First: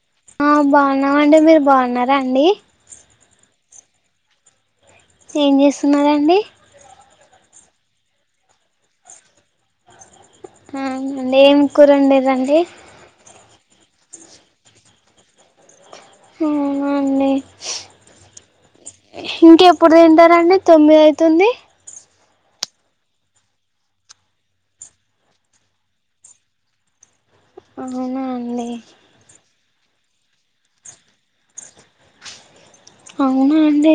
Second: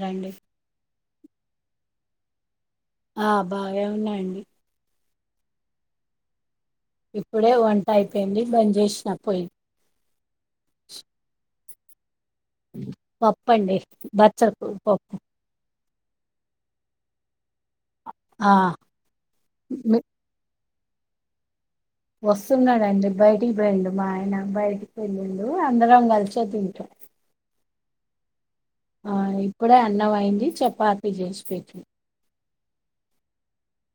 రండి ఆ బావున్నామండి. మీరు బాగవున్నా రండి ఆ బాగే ఉన్నాఅండి. ఏం చేస్తున్నారండి. ఇప్పుడే వంట అయిపోయింది, బంజేశిన పొయ్యి. ఆ అంటే ఎం కూరండారు. రండి ప్పండి బచ్చలకూర పప్పు. అవునా అండి. ఆ ఇంకెప్పుడు మీ తింటారండి. తొమ్మిది అయితుంది. వస్తున్నాడండి. బయటికి పోయిండు మా ఆయన బయటికి వెళ్ళిండు అందరం కలిసే తింటం. అవునా అండి. ఆ ఇ ఇప్పుడే అన్నంమైంది చపాతి చేశి పెట్టి అవునా అండి.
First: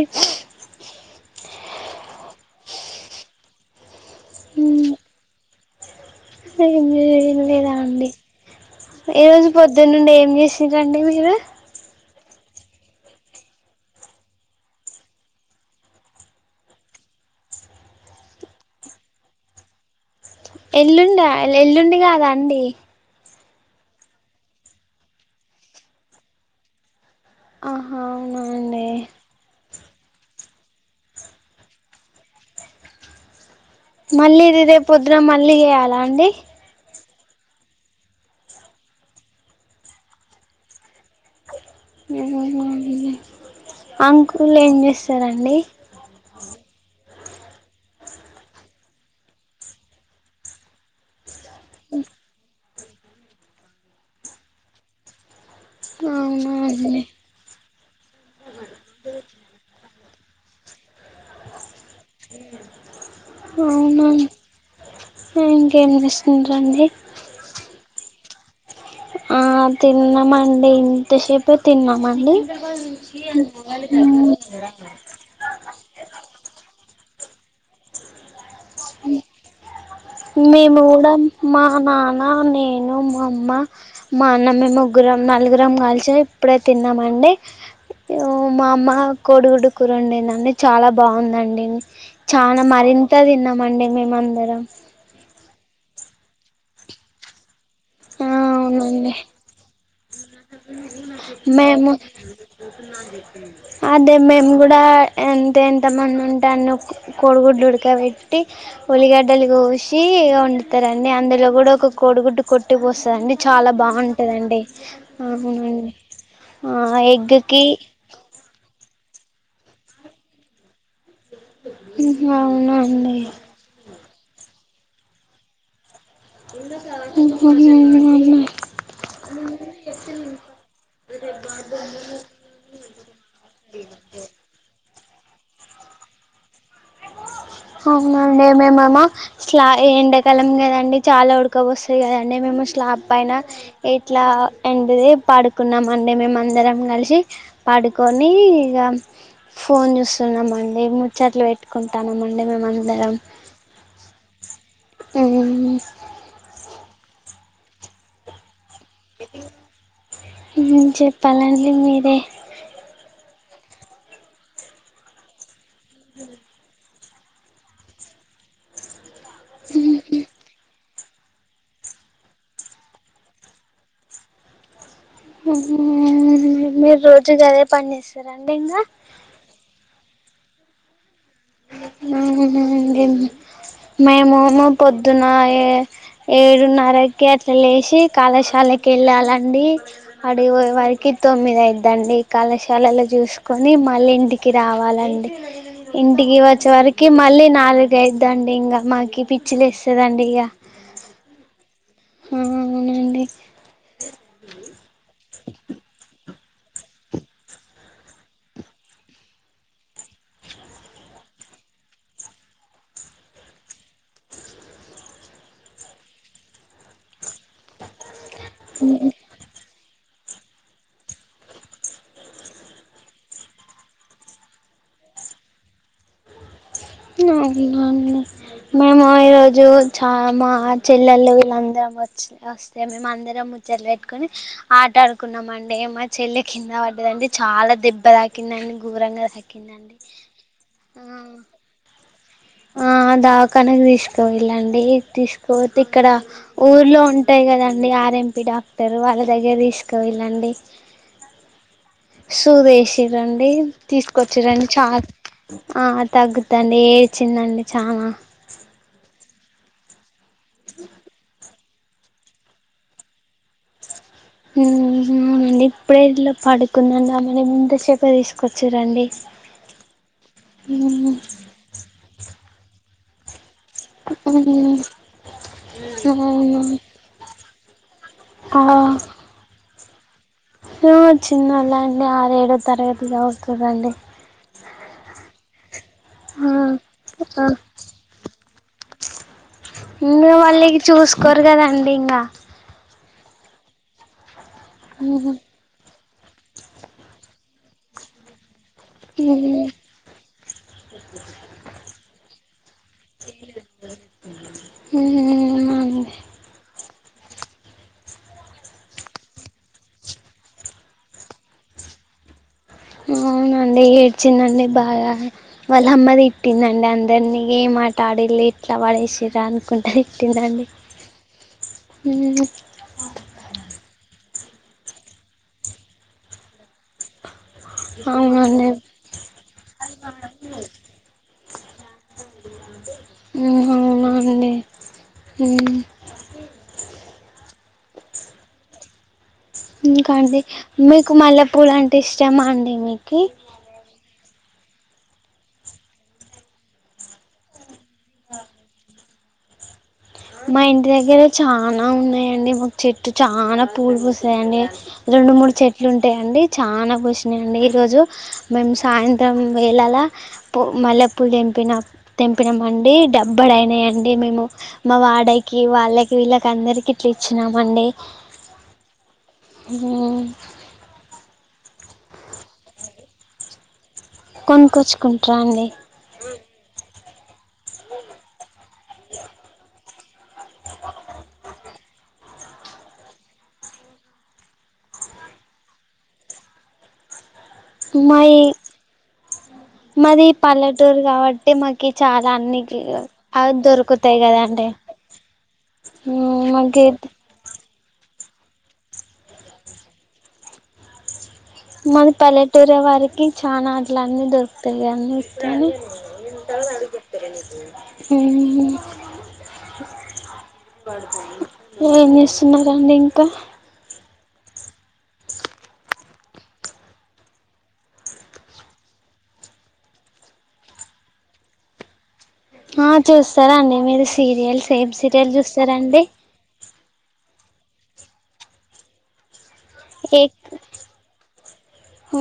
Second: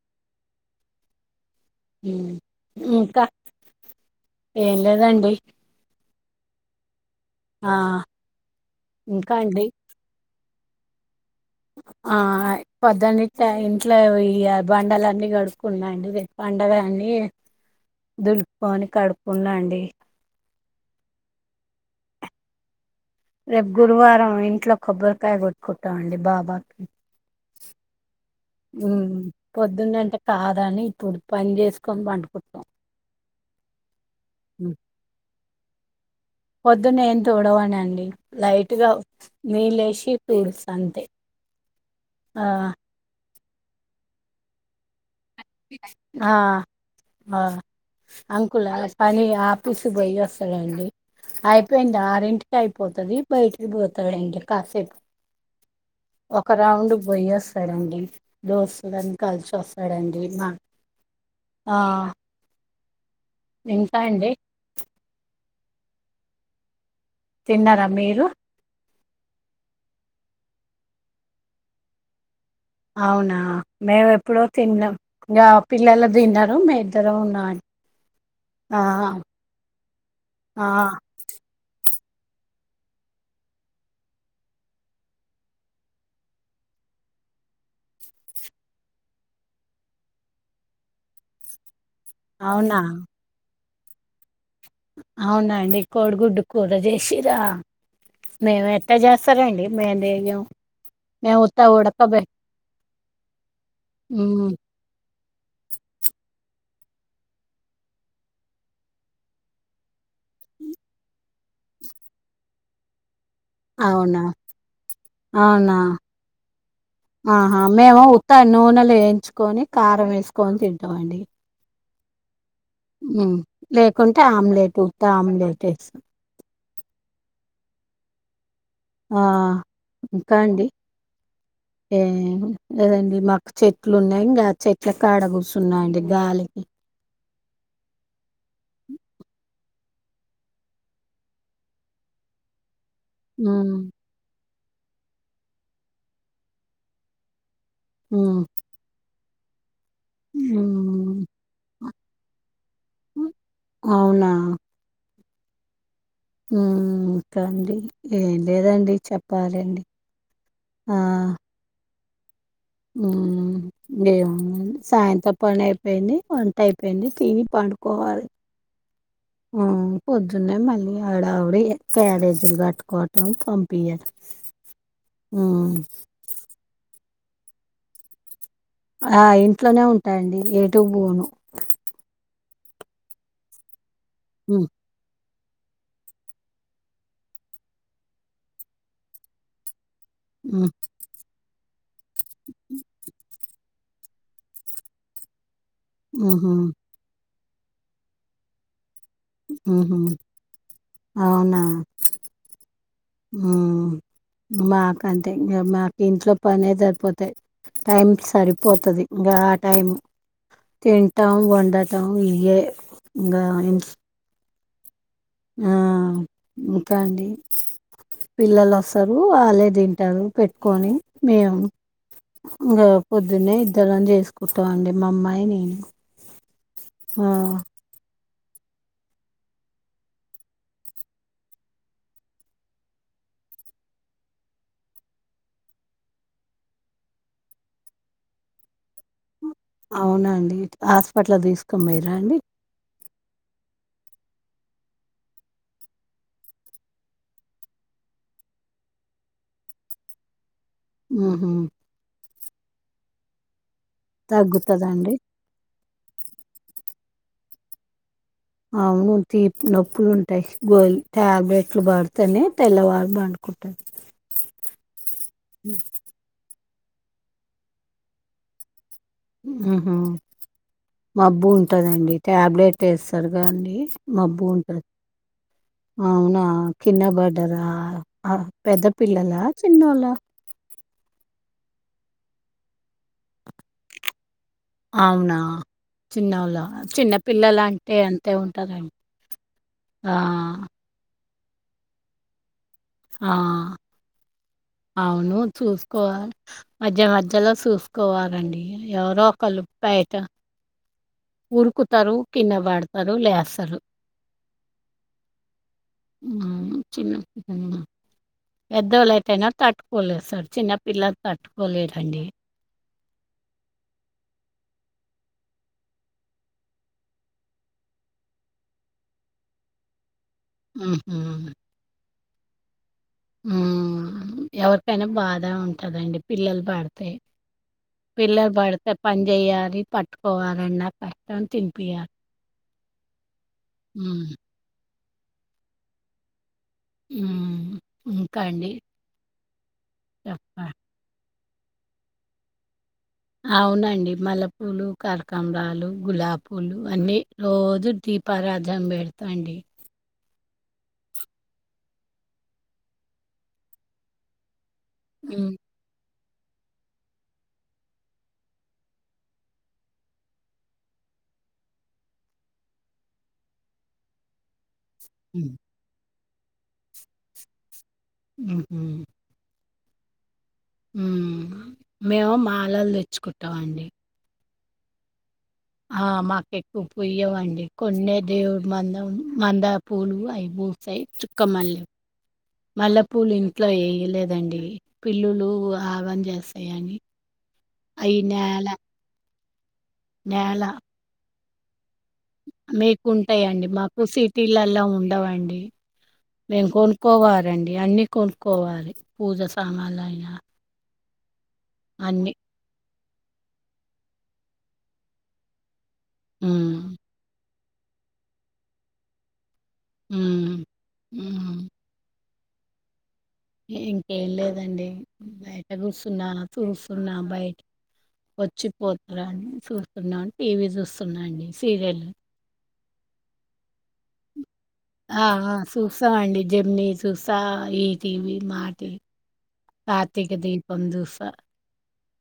హ్ ఇంకా ఏం లేదండి. అ [unintelligible] ఆ తినలేదా అండి. ఈ ఇంకా రోజు అండి పొద్దున్న నుండి ఏం చే శింరండి మీరు? ఆయ్ పొద్దనిట్ట ఇంట్లో ఇగ బండలన్ని కడుక్కున్నా అండి. ఇదే పండగ అని దులుపుకోని కడుక్కున్నా అండి. ఎల్లుండా ఎల్లుండి కాదా అండి. రేపు గురువారం ఇంట్లో కొబ్బరికాయ కొట్టుకుంటామండి బాబాకి. ఆహా అవునా అండి. పొద్దున్నంటే కాదని ఇప్పుడు పని చేసుకొని పండుకుంటాం. మళ్ళీ రేరేపొద్దునా మ ళ్లియాల అండి పొద్దున్న ఏం తోడవానండి లైట్గా నీళ్ళ వసి పీల్స్ అంతే ఆ అవునా అండి. అంకుల్ ఏం చేస్తాన ఆ ఆ అంకుల్ అ పని ఆఫీస్ పోయి వస్తాడంండి అయిపోయింది ఆరింటికి అయిపోతుది బయటికి పోతాడండి కాసేపు ఒక అవునా రౌండ్ అండి పోయ్య వస్తాడండి దోస్తుడుని కలిసి వస్తాడుడి ఆ ఇంకా అవునా అండి ఇంకేం చేస్తునటుర అండి తిన్నారా మీరు ఆ తిన్నామండి ఇంతసేపే తిన్నామండి అవునా మేము ఎప్పుడో తిన్నాం ఇంకా పిల్లలు తిన్నారురు మే ఇద్దరం ఉన్నా మేము కూడా మా నాన్న నేను మా అమ్మ మా అన్న మేము ముగ్గురం నలుగురం కాలిచిన ఇప్పుడే తిన్నామండి మా అమ్మ కొడుగుడు కూరు ఉండిందండి చాలా బాగుందండి చనా అవునా? మరింత తిన్నామండి మేం అందరం అవునండి కోడిగుడ్డు కూర చేసిరా ఆ మేము ఎంత అవునండి చేస్తారంండి మేము దగం మేముత్త ఉడకబట్ దకుని అదే మేము కూడా ఎంత ఎంత మంది ఉంటాను కోడిగుడ్లు ఉడకబెట్టి ఉలిగడ్డలు కోసి వండుతారండి అందులో కూడా ఒక కోడిగుడ్డు కొట్టి పోస్తుందండి చాలా అవునా? బాగుంటుందండి అవునా? అవునండి ఆహా! ఎగ్కి మేము ఉత్త నూనెలో వేయించుకొని కారం వేసుకొని తింటామండి హా అవును హే అండ్ టే ఆమ్లెట్ ఉట్ట ఆమ్లెట్ వేస్తం హమ్ ఆ ఇంకా అండి ఏ ఏదండి మాకు చెట్లు ఉన్నాయి ఇంకా చెట్ ఎట్లక్కడ కూర్చున్నాండి గాలికి అవన ఉండే మేమేమ స్లా ఎండకాలం కదండడి చాలా ఉడకబ వస్తాయి కదండి మేము స్లాబ్ పైన హ్మ్ ఎట్లా ఎండది పాడుకున్నాం అండి అందరం కలిసి పడుకొని హ్మ్ ఇక ఫోన్ చూస్తున్నాంమండి హ్మ్. ముచ్చట్లు పెట్టుకుంటానమండి మనం లే ఆ టైమింగ్స్ ఉమ్ కండి లెన్ ఉమ్ చెప్పాలండి మీరే ఉమ్ ఏం సాయంతపనే వెనే ఉంటాడ్ పెండి తీని పాడుకోవాల్ ఆ పొద్దునే మళ్ళీ ఆడ ఆవిడలే కయ్యరేజీలు కట్టుకోవటం పంపియటం ఉహ్ ఉమ్ మీర్ [unintelligible] ఇగా అదే పన్ చేస్తారా ఆ ఇంట్లోనే ఉన్ అండి ఏటుూ పోను ఉహ్ ఉమ్ [unintelligible] మేము నా హ్మ్. పొద్దున్ ఆ ఏ ఏడునరకే అట్లా లేసి కళాశాలకి వెళ్ళాలండి అడి హ్మ్. పోయేవరకే తొమిద్ [unintelligible] దండి కళాశాలలో చూసుకు కానీ మళ్ళీ ఇంటికి రావాలండి ఇన్ టీ హుహు. వచ్చేవారికి మళ్ళీ నాలుగు చేయడండి ఇంగ మాకి ఈ పిచ్చి హుహు. లేస్తది అండి ఇగ ఉమ్ ఉమ్ మాక్ అన్ [unintelligible] మాకి ఇంట్లో పనే సరిపోతడి టైం సరిపోతది ఇంగ ఆ టైం తింటం వండటం ఇయే ఇంగ ఇ ఆ ఇంకా అండి పిల్లలు అసలు అలెథిన్ పెట్టారు పెట్టుకొని మేం ఇగ పొద్దున్నే ఇద్దరం చేసుకుంటాం అండి మా అమ్మాయి నేను ఆ, నాక్ ఇవి అని మేము ఈరోజు చ మా చెల్లెళ్లు వీళ్ళందరం వచ్చి వస్తే మేము అందరం ముచ్చట్లు పెట్టుకొని ఆట ఆదుకునం అండి, ఏ మా చెల్లె కింద పడ్డదండి చాలా దెబ్బ తాకింది అండి ఘోరంగా తాకి అవునండి హాస్పిటల్ తీసుకొని పోయ్ రండి దావ్కనక్ తీస్కవొళ్ళండి తీసుకపోతే ఇక్కడ ఊర్లో ఉంటాయి కదండడి ఆర్ఎంపి డాక్టర్ వాళ్ళ దగ్గర తీస్క వెెళ్ళండి మ్ హ్ సూదేేశి రండీ తీసుకొచ్చిరండి చాల్ తగ్గుతుందండి ఆ తగ్గుత్తండీ చిన్నండి చానా అవును తీ నొప్పులుంట్ గోల్ టాబె ట్లు బాడతనే తెల్ల వార్ బండుకుంటడ్ మ్ ఇప్పుడే ఇట్ల పడు కుందం మెన్ ఇంతసేపే తీసుకొచ్చిరండి ఆహ మబ్బు ఉంటదండి టాబ్లెట్ ట్టేసర్ గా అండి మబ్బు ఉంటద్ అవునా కిన్నా బర్ అదా ఆ పెద్ద పిల్లలా పిన్నోలా చిన్నోళ్ళండి ఆరు ఏడో తరగతి సవుతురండి అవునా చిన్నోళ్ల చిన్నపిల్లలు ఇంగా అంటే అంతే ఉంటుందండ్ ఆ కొర్గదండి ఇంగా ఆ అవును చూస్ కో మధ్య మధ్యలో చూసుకోవాలండీ ఎవరో ఒకలు ప్యాయట సఓ [unintelligible] ఊరుకుతరు కిందపడత్ రు లేసరు ఆ చిన్న పెద్దోలుయితేయినా తట్టుకోలేదు సార్ చిన్నపిల్లల్ తట్టుకోలేరండి అవునండి ఏడ్చిందండి బాగా వాళ్ళ అమ్మది తిట్టిందండి అందరినీ ఏ మాట ఆడళ్ళ ఎట్లా వాడేసిరా అనుకుంటది ఊ మ్ హ్ ఉ ఆ [unintelligible] ఎవరికైనా బాధ ఉంటదండి పిల్లల్ బడితే పిల్ల అవునండి పడితే పని చేయాలి పట్టుకోవాలన్న కష్టం తినిపియాల్ [inaudible] మ్ మ్ ఉ ఇంకా అండి ఇంకా అండి చెప్పా మీకు మళ పూలు అంటే ఇష్టమా అండి మీకు అవునండి మల్ల పూలు కరకాంబరాలు గులాబ పూలు అన్నీ రోజు దీప రాజ అంబేడ్ తండే మా ఇంటి దగ్గర చాల ఉన్నాయండి మా చెట్టు చాల పూలు పుస్తాయండి రెండు మూడు హ్మ్. చెట్లు ఉ [unintelligible] అండి చాలా కషినయండి ఈరోజు, మేము సాయంత్రం వేలలా ప మల్లె పూలు తెంపిన తెంపినామండి, డబ్బల అయినాయండి మేము మా హ్మ్. వాడకి వాళ్ళ వీళ్ళకి అందరికి ఇట్లా ఇచ్చినామండి ఆ మ్ మేము మాలలు తెచ్చుకుంటాం అండి కొన్ కోచ్చుకో హ మాకేకు కుయ్యవాం కొండే దేవుడు మంద మంద పూలు ఐబూసై చుక్కమల్లె మల్లెపూలు ఇంట్లో వేయలేదండి పిల్లులు ఆగం చేస్తాయని అయినాల అ మాది పల్లెటూరు కాబట్టి ట మా మీకుంటాయండి మాకు దొరుకుతాయి కదండి సిటీలలా ఉండవండి, మేము మాకి కొనుక్కోవాలండి. అన్ని కొలొకోవాలి పూజ సామాలు అయినా మన పల్లెటూరు వారికి చాలా అలన్నీ దొరుకు యన్న ఇస్తని ఇంతా హ్మ్. అడిగికుట్తరా నకు మ్ హ్మ్. హ్మ్. ఏమ్ చే ఉన్నారడి ఇంకా ఇంకేం లేదండి, బయట కూూస్తున్నా చూస్తున్నా బయట వచ్చిపోతార అని చూస్తున్నాం టీవీ చూస్తున్నా అండి సీరియల్ ఆ చూస్తారాండి మీరు సీరియల్స్ ఏమ్ సీరియల్ చూస్తారండి చూసా ఈటీవీ మాటీవీ ఎ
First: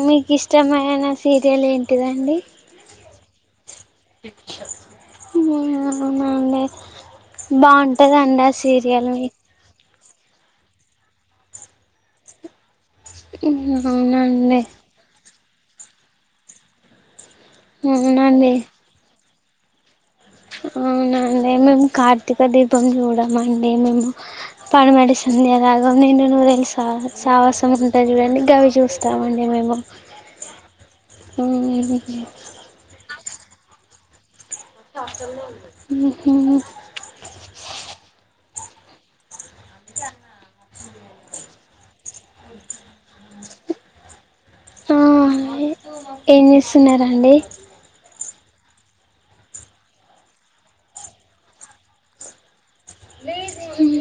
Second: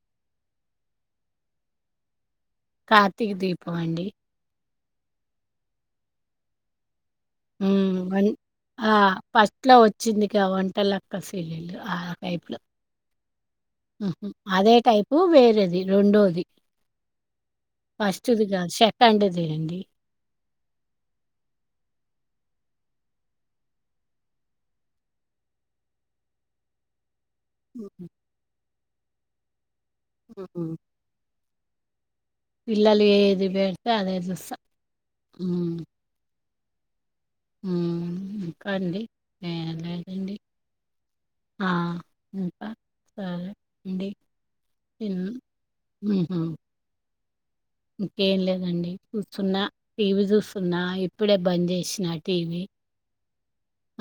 మీకి ఇష్టమయిన సీరియల్ ఏంటి టిదండీ కార్తీక దీపం పం అండి ఆ అవునా అండి హ్మ్. వన్ బాగుంటదండి ఆ సీరియల్ వచ్చిందిగా వంటలక్క సీరియల్ ఆ టైపులో అవునండి ది రెండోది అవునండి ఫస్ట్దిగాదు సెకండ్ది చేయండి అవునండి మేము కార్తీక దీపం చూడమండి మేము పడమటి సంధ్యారాగం, నిండు నూరేళ్ళు సహవా సావాసం ఉంటది హ్మ్. చూడండి గవి చూస్త తామండి మేము ఆ ఆమ్ పిల్లలు ఏది పెడితే అదే చూస్తా హ్మ్. ఉహు ఇంకా అండి లే లేదండి ఆ ఇంకా సరే అండి ఆ తిన్ ఏం చేస్తున్నారండి ఏం లేదండి చూస్తున్నా టీవీ చూస్తున్నా ఇప్పుడే బంద్ చేసినా టీవీ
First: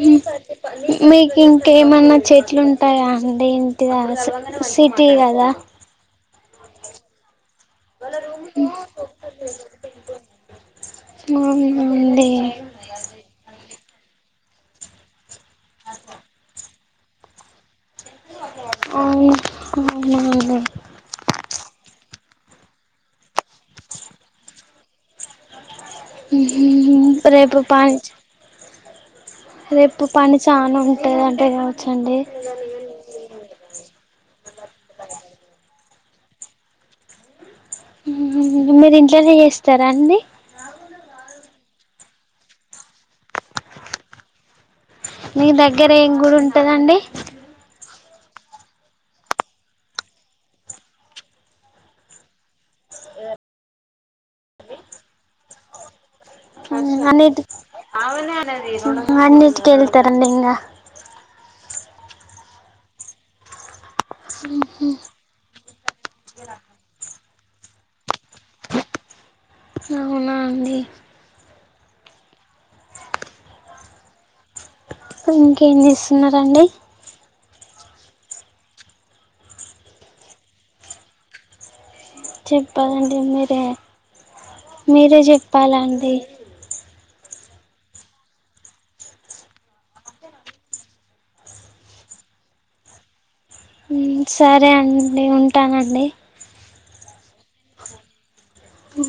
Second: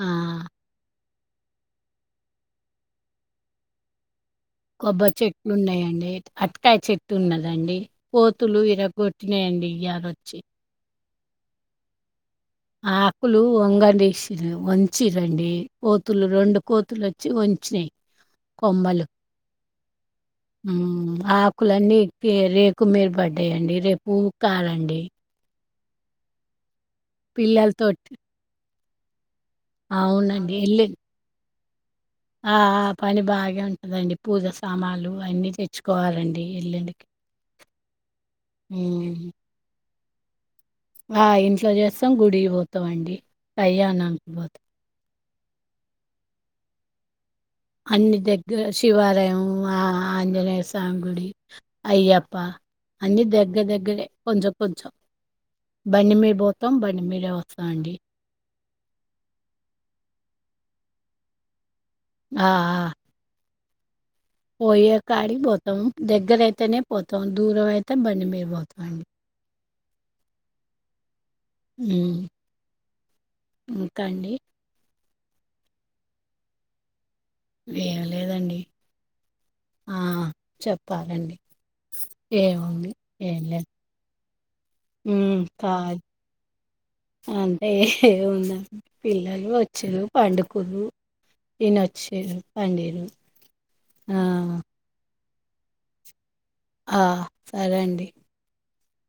ఆ! మీకు ఇంకేమన్నా చెట్లు ఉంటాయా ఇంటిదగ్గర అసలు కొబ్బరి చెట్లు ఉన్నాయండి అరటికాయ చెట్టు ఉందండి దండి కోతులు విరగ కొట్టినయండి ఇయ్యాలొచ్చి అవునా అండి ఆకులు ఒంగ వంచిరండి పోతులు రెండు కోతులు వచ్చి వంచినయి కొమ్మలు అవును అవునండి ఆమ్ ఆకులన్నీ రేకు మీద పడ్డాయి అండి రేపు ఊకాలండి ఆమ్ ఆహ్ ఉమ్ రేపు పాంచ్ పిల్లలతోటి రేపు పని అవునండి. చాన ఎల్లుం ఉంటది అంటే కాబ ఆ ఆ పని బాగే ఉంటదండి పూజస్ సామాన్లు అన్ని తెచ్ తెచ్చుకోవాలండి ఎల్లుండికి ఊఉ మీరు హ్మ్. ఇంట్లోనే చేస్తారా అండి ఆ ఇంట్లో చేస్తాం గుడికి పోతాం అండి అయ్యా అనానికి పోత్ మీ దగ్గర ఏం కూర ఉంటదండి అన్ని దగ్గర శివాలయం ఆంజనేయ సామి గుడి అయ్యప్ప అన్ని దగ్గర దగ్గరే కొంచెం కొంచెం బండి పో అ అన్నిటికి అన్నింటికి వెళ్తారండి. ఇగా ఆ అ పోయే కాడి బో దగ్గర అయితేనే పోతాం దూరం అయితే బండి మీరి పోతామండి అవునా అండి ఊ ఇంకా అండి ఇంకేం చేస్తున్నారండి ఏమి లేదండి. ఆ చెప్పాలండి. ఏముంది చెప్పాలండి ఏం మీరే లేదు మీరే ఉమ్, కాదు చెప్పాలండి. అంటే ఏముంది పిల్లలు వచ్చిరు. పండుకులు ఈన వచ్చిరు పండిర్రు. ఉ సరే అన్ నే ఉంటానండి ఆ సరే అండి ఉ